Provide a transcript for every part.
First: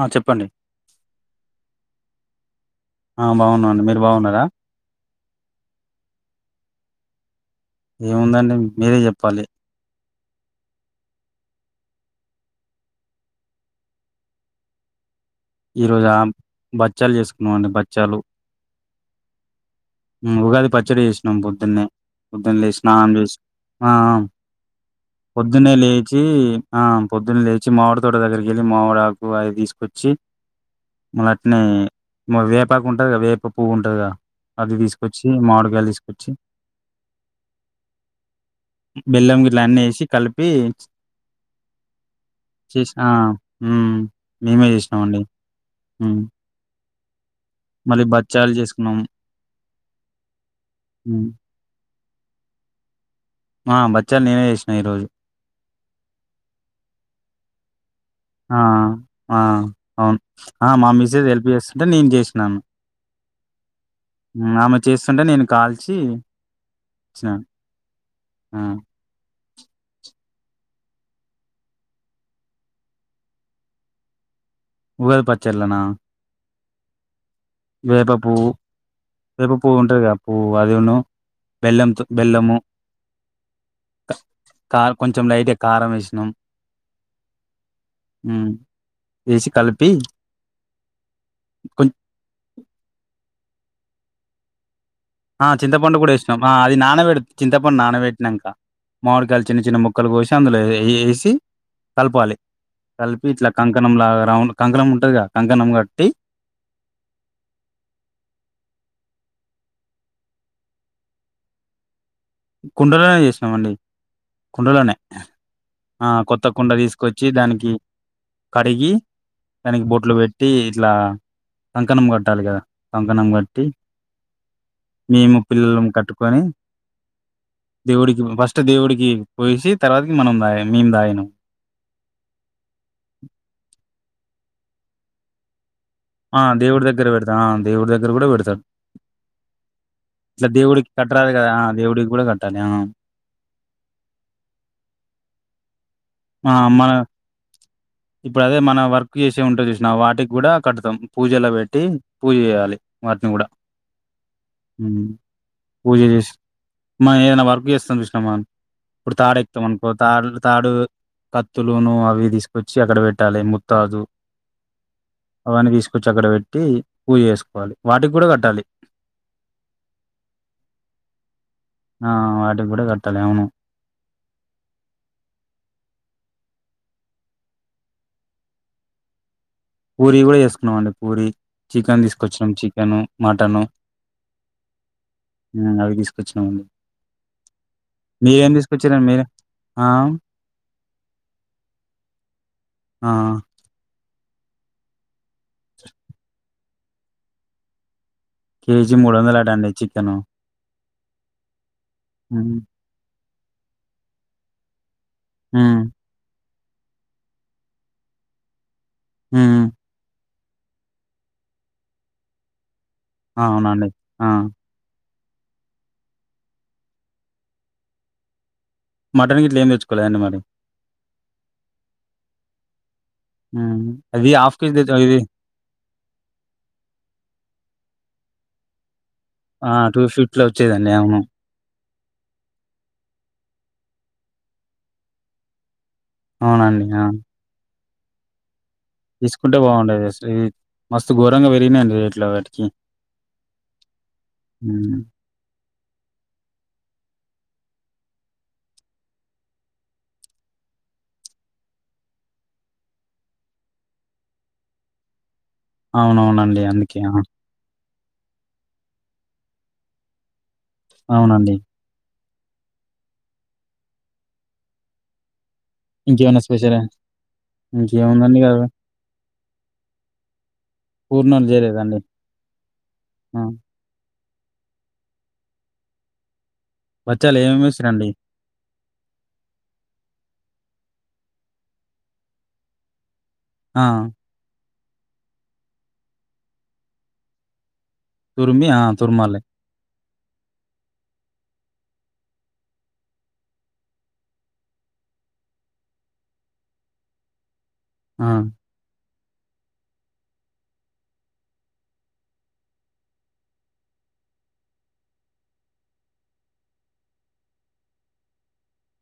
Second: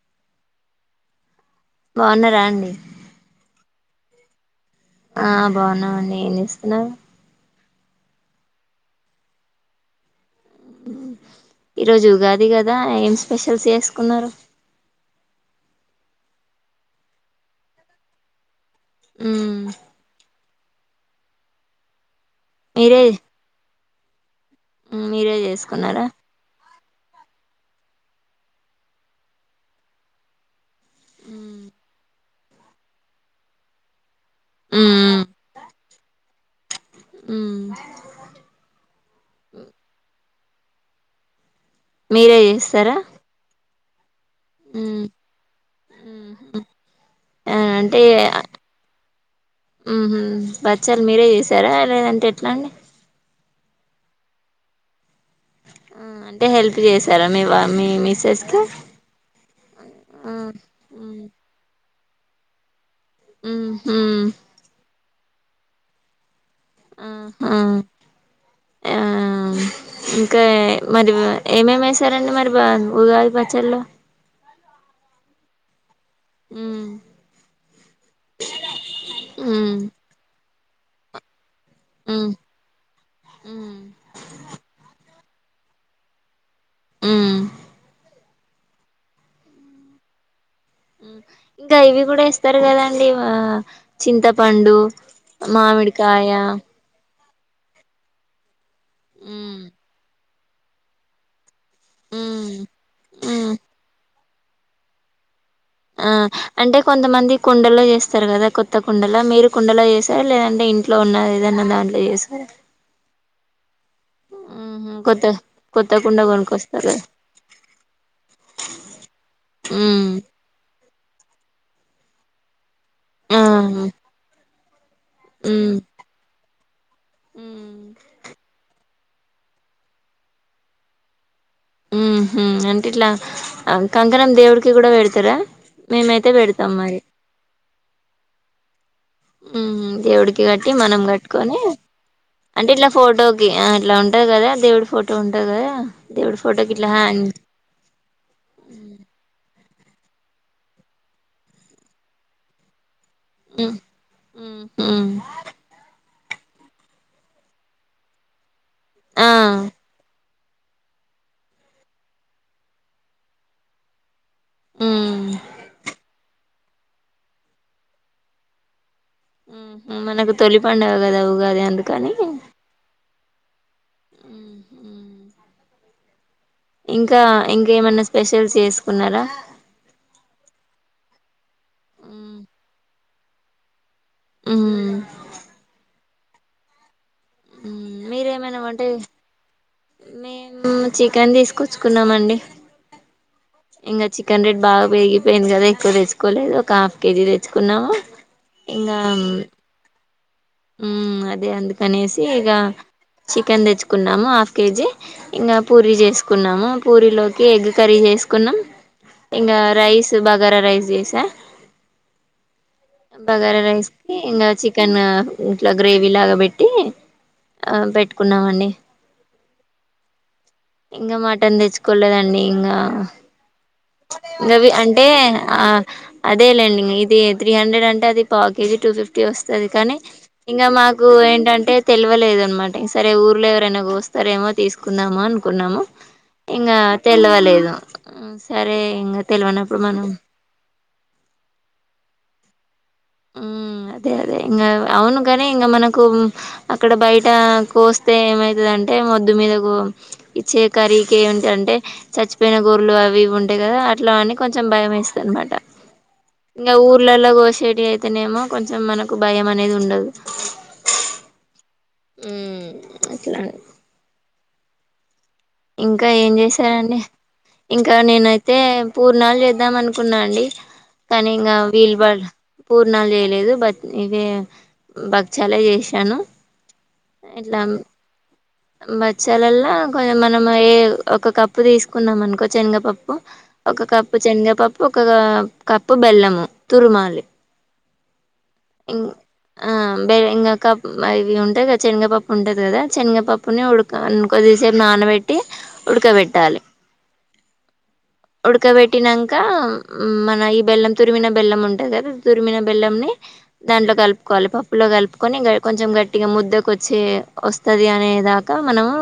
ఆ చెప్పండి బాగున్నారా అండి ఆ బాగున్నం అండి మీరు బాగున్నారా ఆ బాన్నామండి ఏమీ చేస్తున్నారు ఏముందండి మీరే చెప్పాలి ఈరోజు ఉగాది కదా ఏం స్పెషల్స్ చేసుకున్నారు ఈ రోజు ఆ బచ్చాలు చేసుకున్నాం అండి బచ్చాలు ఉ ఉగాది పచ్చడి చేసినాం పొద్దున్నే పద్దున లేసి మీరే స్నానం చేసి ఆ మీరే పొద్దున్న చేసుకున్నారా లేచి పొద్దున్న లేచి మావిడి తోట దగ్గరికి వెళ్ళి మావిడి ఆకు అవి తీసుకొచ్చి మళ్ళట్నే వేపాకు ఉంటుంది కదా వేప పువ్వు ఉంటుందిగా అది మ్మ్ తీసుకొచ్చి మాడిగాయలు తీసుకొచ్చి మ్మ్ బెల్లం గిట్లా అన్ని ఏసీ కలిపి మీరే చేసి చేస్తారా ఆ! హ్మ్ మేమే చేసినామ మ్మ్ అండి హ్మ్ ఆ అంటే మరి బచ్చాలు చేసుకున్నాము మ్మ్ బచ్చాలు మీరే హ్మ్ చేసారా లేదంటే ఎట్లా అండి ఆ బచ్చాలు నేనేే చేసినా ఈ రోజు హ్మ్ అంటే హెల్ప్ చేసారా మీ మీ మిస్సెస్కి ఆ అవును ఆ మా మిసెస్ హెల్ప్ చేస్ అంటే నేను చేసినాను హ్మ్ హు అంటే నేను కాల్చి హ్మ్ ఇచ్చినాను హు ఆ ఇంకా మరి ఏమేమి ఏసారండీ మరి ఊగాది పచ్చలో ఉగాది పచ్చర్లనా హ్మ్ వేప పూవ్వు వేప ఉమ్ పువ్వు ఉంటాది గా పూ ఓ అది ను బెల్లంతో ఉమ్ బెల్లము ఉమ్ క కొంచెం లైట్ గ కారం వేసినం హ్మ్ హ్మ్ వేసి కలిపి ఇంకా కొ ఇవి కూడా వేస్ చెస్తరు కదండి ఆ చింతపండు ఆ చింతపండు కూడా మామిడికాయ వేసినం ఆ అది నాన పెడ చింతపండు నానబెట్టినంక మామిడికాయలు చిన్న ఉమ్ చిన్న ముక్కలు కోసి అందులో ఏ ఏసి కలపాలి ఉమ్ కలిపి ఇట్లా ఉమ్ కంకణం లాగా అవును కంకణం ఉంటది గా ఆ అంటే కొంతమంది కుండలో చేస్తారు కదా కొత్త కుండలో మీరు కుండలో చేసారా లేదంటే ఇంట్లో ఉన్న ఏదన్నా దాంట్లో చేస్ కుండలోనే చేస్ ఏమండి ఉహు కుండలోనే కొత్త కొత్త ఆ కుండ కొత్త కుండ కొనుక్కొస్తారు కదా తీసుకొచ్చి దానికి కడిగి దానికి ఉమ్ బొట్లు పెట్టి ఇట్లా కంకణం కట్టాలి కదా కంకణం ఆ కట్టి మేము ఉమ్ పిల్లలము కట్టుకొని ఉహు దేవుడికి ఫస్ట్ దే దేవుడికి పోసి తర్వాతకి మనం దాగినం మేము దాగినం ఊహ్ అంటే ఇట్లా కంకణం దేవుడికి కూడా పెడతారా మేమైతే ఆ పెడతాం దేవుడి మరి దగ్గర పెడతామ్ ఆ దేవుడి దగ్గర కూడా పెడతరు ఉహు దేవుడికి కట్టి మనం కట్టరాదు కదా కట్టుకొని ఆ దేవుడికి కూడా కట్టాలి ఆ అంటే ఇట్లా ఫోటోకి ఆ ఇట్లా ఉంటది కదా దేవుడి ఫోటో ఉంటది కదా దేవుడి ఆ ఫోటోకి ఇట్లా మన హ్యాంగ్ నా వాటికి కూడా కడతం పూజలో పెట్టి పూజ చెయ్యాలి వాటిని కూడా ఉమ్ ఊ ఉమ్ పూజ చేసి మనం ఏదైనా వర్క్ చేస్తమ్ చూసినవ ఇప్పుడు ఆ తాడు ఎక్తమనుకో తాడు తాడు కత్తులును అవి తీసుకొచ్చి అక్కడ పెట్టాలి ముత్తాజు ఉమ్ అవన్నీ తీసుకొచ్చి అక్కడ పెట్ పెట్టి పూజ చేసుకోవాలి వాటికి కూడా కట్టాలి ఊహు మనకు తొలి పండుగ కదా ఉగాది ఆ అందుకని వాటికి కూడా కట్టాలి అవును ఉ ఇంకా ఇంకా ఏమన్నా స్పెషల్ చేసుకున్నారా పూరి కూడా చేసుకున్నామండి పూరి చికెన్ ఉమ్ తీసుకొచ్చినం చికెన్ మటన్ ఉమ్ అవి తీసు వచ్చిన మీరేమైనా వంటే మీరే ఆ మేము చికెన్ తీసుకొచ్చుకున్నామండి ఆ ఇంకా చికెన్ రేట్ బాగా పేగి పెంజవే ఎక్కువ తెచ్చుకోలే హాఫ్ కేజీ తెచ్చుకున్నావా కేజీ మూడు వందలట అండి చికెను ఉ అదే అంది కనేసి ఈగ హ్మ్. చికెన్ తెచ్చుకున్నాము హాఫ్ కేజీ ఇంకా హ్మ్. పూరి చేసుకున్నాము పూరిలోకి ఎగ్ కర్రీ చేసుకున్నాం ఇంగా హ్మ్. రైస్ బా గర రైస్ చేసా బగారా అవునండి రైస్కి ఆ ఇంగ చికెన్ ఇట్లా గ్రేవీ లాగా పెట్టి ఆ పెట్టుకున్నామ అండి మటన్ గిట్ల ఏమి తెేచ్చుకోలేదండి మరి ఇంకా మటన్ తెచ్చుకోలేదండి ఇంగా హ్మ్. అది హాఫ్ మేబి కేజీ తెచ్ అంటే ఇది ఆ అదేలేండి ఇది త్రీ హండ్రెడ్ అంటే అది పావుకేజీ టు ఫిఫ్ వస్తది ఆ! కానీ టూ ఫిఫ్టీలో ఇంగ వచ్చేదండి మాకు అవును ఏంటంటే తెలియలేదునమాట ఈసారి ఊర్లో ఎవరైనా కోస్తారేమో తీసుకుందామ అనుకున్నాము ఇంగ అవునండి ఆ తెల్వలేదు ఉమ్ సరే తీసుకుంటే బాగుండేదసలు మస్తు ఘోరంగా పెరిగినయిండి రేట్ల [unintelligible] ఉం అదే అదే ఇంగా అవును గని ఇంగ మన కు అక్కడ బయట కోస్తే ఏమైతుందంటే మొద్దు మీదకు ఇచ్చే కర్రీకి ఏంటంటే చచ్చిపోయిన గొర్లు అవి ఇవి ఉంటాయి కదా అట్లాని కొంచెం భయ మేస్తది అన్నమాట అవునవునండి ఇంగ అందుకే ఆ ఊర్లలా గోషేటీ అయి అంతనేమో కొంచెం మనకు భయం అనేది ఉండదు అవునండి ఉ అట్లా ఇంకా ఏం ఇంకేమైనా స్పెషల్ చేశారండి ఇంకా ఇంకేముందండి అ నేనైతే పూర్ణాలు చే ద్దాం అనుకున్నా అండి కానీ పూర్ణాలు ఇంకా వీలు చేయలేదండి పూర్ణాలు ఆ చేయలేదు బ ఇవ భక్ష్యాలే చేసాను వచ్చాల ఏమేమిసిరండి మచ్చాలలో కొంచం మనం ఏ ఒక కప్పు తీసుకుందాం అనుకో శనగపప్పు ప్పు ఆ ఒక కప్పు చెగపప్పు ఒక కప్పు బెల్లము తురుమాలి తురుమి ఆ తురుమాలే బెగఇంక అవి ఉంటాయిద శనగపప్పు ఉంటది కదా శనగపప్పు ప్పుని ఉడక కొద్దిసేపు నానబెట్టి ఉడకబెట్టాలి ఆ ఉడ్కాబెట్టి నాం ఇంకా మన బెల్లం తురిమిన బెల్లం ఉంటంది కదా తురిమిన బెల్లం ని దాంట్లో కలుపుకోవాలి పప్పులో కలుపుకొని కొంచెం గట్టిగా ముద్దకు వచ్చి వస్తది అనేదా క మనము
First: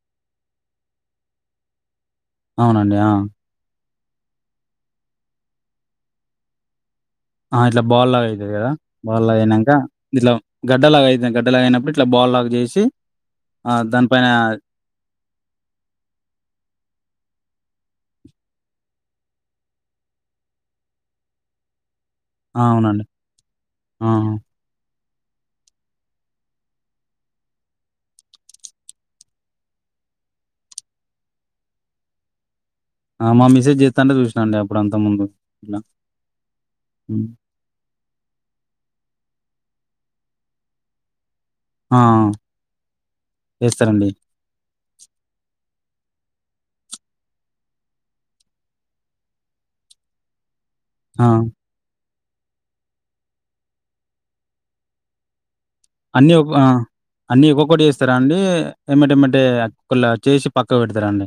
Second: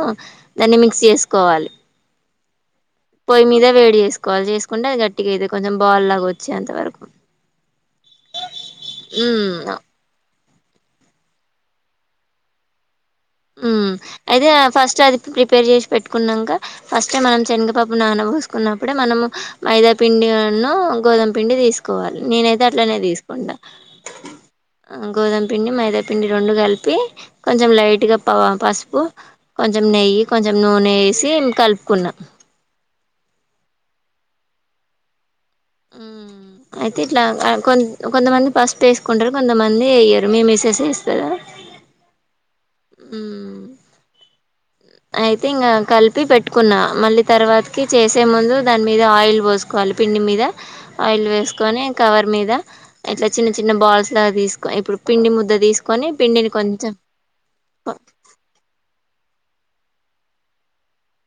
దాన్ని మిక్స్ చేసుకోవాలి అవునండి ఆ పొయి మీద వేడి తీసుకోవాలి చేసుకుంటే అది గట్టి అంది కొంచెం బాల్ లాగా వచ్చే అంత వరకు ఆ ఇట్లా బాల్ లా అయితుారు కదా బాల్ లా అయినాక ఉమ్ ఇట్లా గడ్డలాగా అయితుంది గడ్డలాగా అయినప్పుడు ఇట్లా బాల్లాగా చేసి ఉ ఆ దానిపైన అయితే ఫస్ట్ అది ప్రిపేర్ చేసి పెట్టుకున్నాక ఫస్ట్ మనం శనగపాప్పు నానబూసుకున్నప్పుడే మనము మైదా పిండిన్న గోుమ పిండి తీసుకు కోవాలి ఆ నేనైతే అట్లనే అవునండి తీసుకుంటా ఆ గోధామ పిండి మైదాపిండి రెండు కలిపి కొంచెం లైట్గా పసుపు కొంచెం నెయ్యి కొంచెం నూనె వేసి కలుపుకున్నాం ఆ మా మిసెస్ చేస్తాంటే చూసినాండి అప్పుడు అంతా ముందు ఇట్లా అయితే ఇట్లా హ్మ్. కొ కొంతమంది పసుపు వేసుకుంటారు కొంతమంది వయ్యరు మీ మిసెస్ వేస్తారా ఆ వేస్తారంండి అయితే ఇం కలిపి పెట్టుకున్నా మళ్ళీ తర్వాతకి చేసే ముందు దాని మీద ఆయిల్ పోసుకోవాలి పిండి మీద ఆయిల్ ఆ వేసుకొని కవర్ మీద ఇట్లా చిన్న చిన్న బాల్స్ లాగా తీసుకో ఇప్పుడు పిండి ముద్ద తీసుకో అన్ని ఒ అన్నిీ ఒక్కొక్కటి చేస్తారా అండి ఏమటిమ అంటే కులా చేసి పక్క పెడతారంండి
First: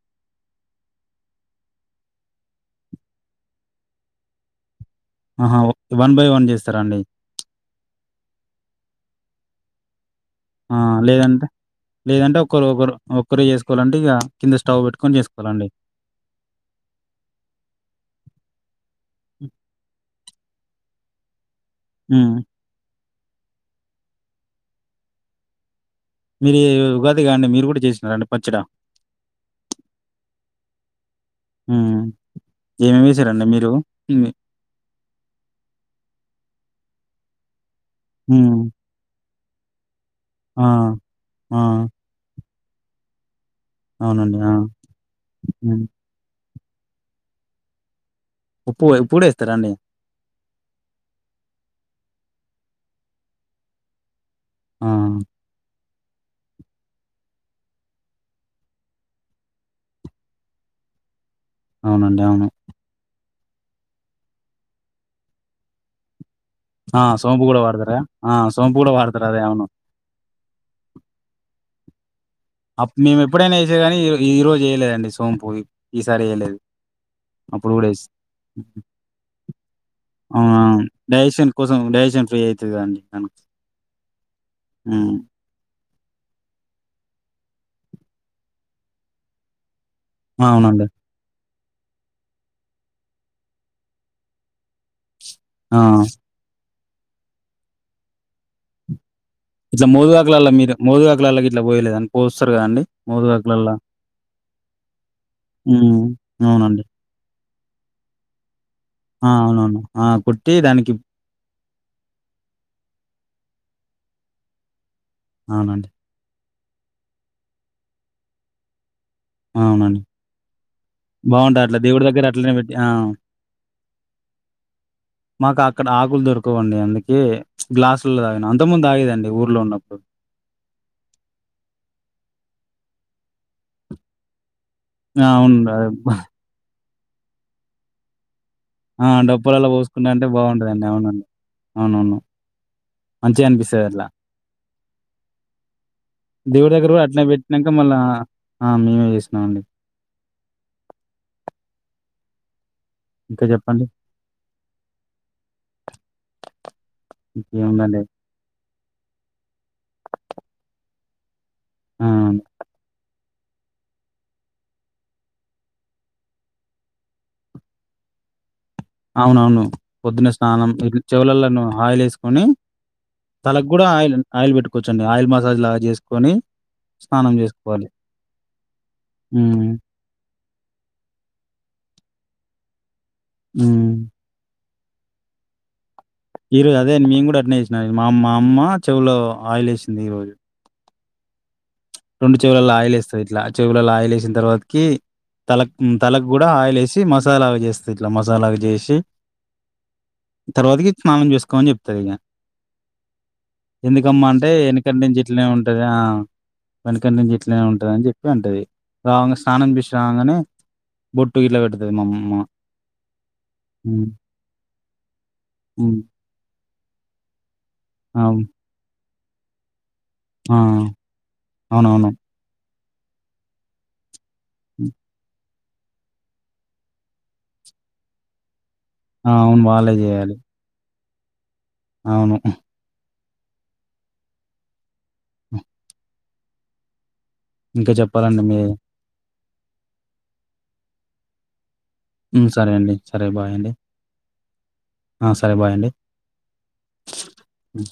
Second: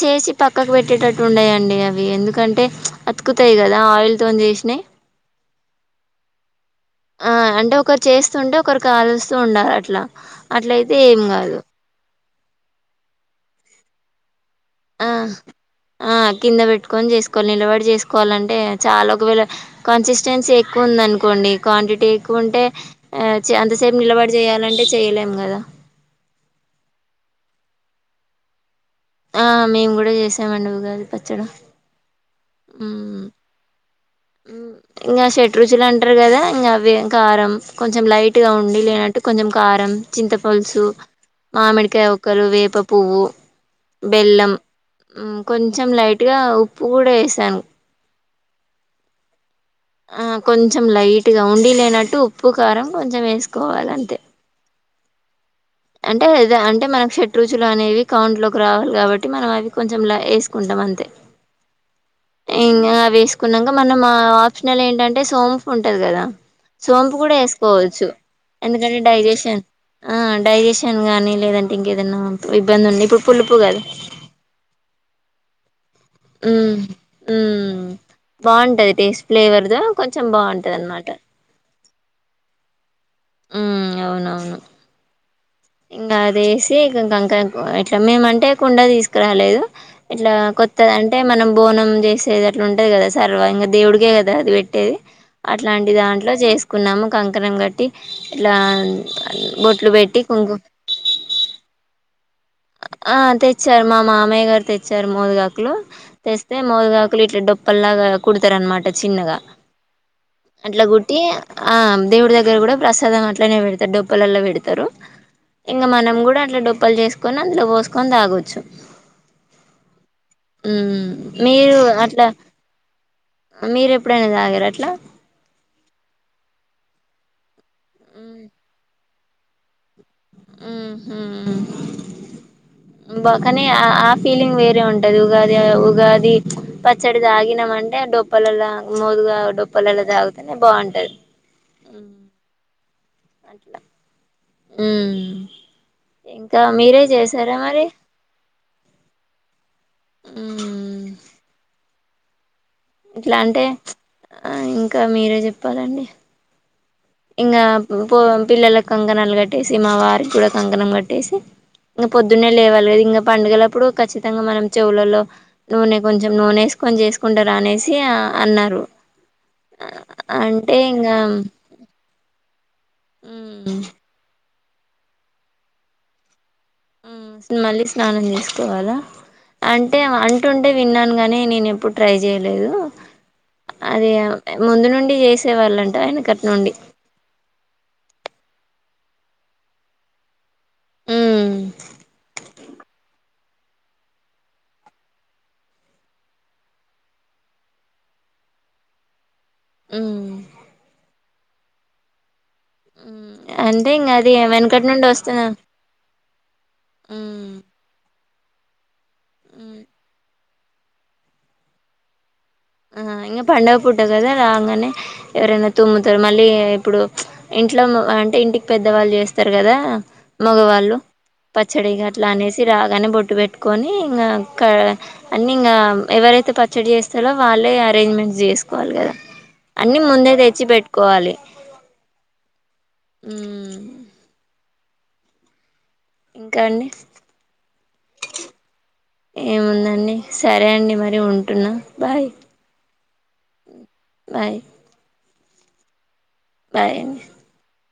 చేసి పక్కకు పెట్టేటట్టు ఉండయంండి అవి ఎందుకంటే అతుకుతాయి కదా ఆయిల్ తో చేసినాయి ఆహా! వన్ బై వన్ చేస్తారా అండి? ఆ అంటే ఒకరు చేస్తుంటే ఒకరి కాల్ చూండారు అట్లా అట్లయితే ఏం కాదు ఒక్కరు ఒకరు ఒక్కరుే చేసుకోవాలంటే ఇక ఆ ఆ కింద పెట్టుకొని చేసుకోవాలి నిలబడి చేసుకోవాలంటే చాలా ఒకవేళ కొంచ ఛాన్స్ ఎక్కువ ఉందనుకోండి క్వాంటిటీ హ్మ్. ఎక్కువ ఉంటే ఆ అంతసేపు నిలబడి చేయాలంటే చెయలేము కదా మీరు ఉగాదిగా అండి మీరు కూడా చేసినారండి పచ్చడ ఆ మేము కూడా చేసామంండి ఉగాది పచ్చడ ఏమేమిసారండి మీరు హ్మ్. ఇంకా షెట్ రుచులు అంటారు కదా ఇంకా అవి కారం కొంచెం లైట్ గా హ్మ్. ఉండి లేనట్టు కొంచెం కారం ఆ! చింతపలుసు ఆ! మామిడికాయ ఒకరు వేపు ప్ప పువ్వు అవునండి. ఆ! బెల్లం హ్మ్. కొంచెం లైట్గా ఉ ఉప్పు కూడా వేసాను ఉప్పు ఇప్పుడే ఇస్తారా అండి ఆ కొంచెం లైట్గా ఉండి లేనట్టు ఉప్పు కారం కొంచెం వేసుకోవాలి అంతే ఆ అంటే అదే అంటే మనకు షడ్రుచులు అనేవి కౌంట్ లోకి రావాలి కాబట్టి మనం అవి కొంచెం లా వేసుకుంటాం అంతే అవునండి అవును కున్నాక మన ఆప్షనల్ ఏంటంటే సోమ్ఫ ఉంటది కదా ఆ! సోంపు కూడా వాడతారా? వేసుకోవచ్చు ఆ! సోంపు కూడా ఎందుకంటే వాడతారు. అదే అవును. డైజెషన్ ఆం డైజెషన్ నీ లేదంటే ఇంకేదైన్నా మేము ఎప్పుడైనా చేసే కానీ ఈ ఈ రోజు చేయలేదండి సొంపోయి మ్మ్ మ్మ్ వేసి బాగుంటది టేస్ట్ ఫ్లేవర్ దో కొంచెం బాగుంటది అనమాట డైజషన్ ఫ్రీ అయితది అండి ఉమ్ అవునవును మ్మ్ ఇంకా అదిసి ఇంకాంకా ఇట్లా మేమంటే కుండ తీసుకురాలేదు ఇట్లా అవునండి కొత్తది అంటే మనం బోనం చేసేది అట్లా ఉంటది కదా సర్వ ఇంకా దేవుడికే కదా అది పెట్టేది ఆ అట్లాంటి దాంట్లో చేసు కున్నాము కంకణం కట్టి ఇట్లా బొట్లు పెట్టి లా కుంకు మీరు మోదు కాకులలాకి ఇట్ పోయలేదండి పోస్తారు కదండి ఆ మోదుగాకులల్లా తెచ్చారు మా మా అమయ్య గారు తెచ్చారు మోదుగాకులు ఉమ్ తెస్తే అవునండి మోదుగాకులు ఇట్లా డప్పు పల్గా కుడతారు అన్మాట ఆ అవునవును ఆ కొట్టి దానికి కుట్టి ఆ దేవుడి దగ్గర కూడా ప్రసాదం అట్లనే పెడతారు డొప్పలలో పెడతారు ఇంకా అవునండి మనం కూడా డప్పలు చేసుకు కొన్న అందులో పోసుకొని తాగొచ్చు అవునండి మ్మ్ బాగుంటాంది మీరు అట్లా దేవుడి దగ్గర అట్లనే పెట్టి ఆ మీరు ఎప్పుడైనా తాగారా అట్లా మాకు అక్కడ ఆకులు దొరకవండి అందుకే గ్లాసుల్లో తాగినం అంత ముందు తాగేదండి ఊర్లో ఉన్నప్పుడు ఉహు బా కాని ఆ ఫీలింగ్ వే ఉంటది ఆ ఉగాది అవును ఉగాది ప ఒకేసారి తాగినమంటే డబ్బ డప్పలలా ఆ మోదుగా డప్పులలో డొప్పలలో పోసుకుంటా అంటే తాగితేనే బాగుంటదండి బాగుంటది అవునండి అవునవును. మంచిగా అనిపిస్తుంది అట్లా మ్మ్ ఇంకా దేవుడి దగ్గర కూడా మీరే అట్నే చేసారా పెట్టినాక మరి మళ్ళీ మేమే చేసినం అండి మ్మ్ ఇట్లా అంటే ఆ ఇంకా మీరే చెప్పాలండి ఇంగ ఇంకేముందండి. పో పిల్లల కంకణాలు కట్టేసి మా వారికి కూడా కంకణం కట్టేసి ఆ! ఇంకా పొద్దున్నే లేవాలిద ఇంకా పండుగలప్పుడు ఖచ్చితంగా మనం చెవులలో నూనె కొంచెం నూనె వసుకొని చేసుకుంటారా అనేసి అన్నారు అవునవును పొద్దున్న స్నానం అంటే ఇ ఇంగా చెవులలో ఆయిల్ వేసు నీమో తలకు మ్మ్ కూడా ఆ ఆయిల్ పెట్టుకు కూర్చోండి ఆయిల్ మసాజ్ లాగా చేసుకొని ఆ స్నానం మళ్ళీ చేసుకోవాలి. స్నానం తీసుకోవాలా హ్మ్. అంటే అంటే అట్ ఉంటే విన్నాను గాని నేను ఎప్పుడు ట్రై చేయలేదు హ్మ్. అదే ముందు నుండి చేసేవాళ్ళండి ఇరు అదే మ మీ కూడా అట్నే మా మా అమ్మ చెవులో ఆయిల్ వేసింది ఈ రోజు మ్మ్ రెండు చెవులల్లో ఆయిల్ వేస్తుంది ఇట్లా చెవులలో ఆయిల్ వేసిన తర్వాతకి తలక్ తలకు కూడా ఆయిల్ వేసి మసాలాగా చేస్తుంది ఇట్లా మసాలాగా చేసి ఉమ్ తర్వాతకి స్నానం చూసుకో కొన్ చెప్తారుగా ఉమ్ అంటే ఇంగ ఎందుకమ్మా అది అంటే వెనకటి నుండి నుంచి వస్తున్నా ఇట్లనే ఉంటది వెనక నుంచి ఉమ్ ఎట్లనే ఉంటది అని చెపింది ఎప్పుడు అంటది వంగ స్నానం ఉమ్ చేసిరంగానే బొట్టు గిట్ల పెడతది మాఅమ్మ ఆ ఇంకా పంండగ పూట కదా రాగానే ఎవరైనా హ్మ్ తుమ్ముతారు మళ్ళీ ఇప్పుడు ఇంట్లో అంటే అవు ఇంటికి పెద్దవాళ్ళు చేస్తారు చెప్తారు కదా ఆ మంగవాాలలో పచ్చడి అవునవును కట్లానేసి రా కాగానే బొట్టు పెట్టుకొని ఇంకా క అన్నింగ్ ఎవరైతే పచ్చడి చేస్తారో వాళ్ళే అరంజ్ంట్ చేసు కోవాలి కదా ఆ అవును వాళ్ళే అన్ని ముందే చేయాలి తెచ్చి పెట్టు కోవాలి అవును ఉ ఇంకా అండి ఇంకా చెప్పాలండి మీరే ఏముందండి సరే అండి మరి ఉంటున్నా బాయ్ సరే అండి సరే బాయ్ అండి బాయ్ సరే బాయ్ అండి బాయ్ అండి అ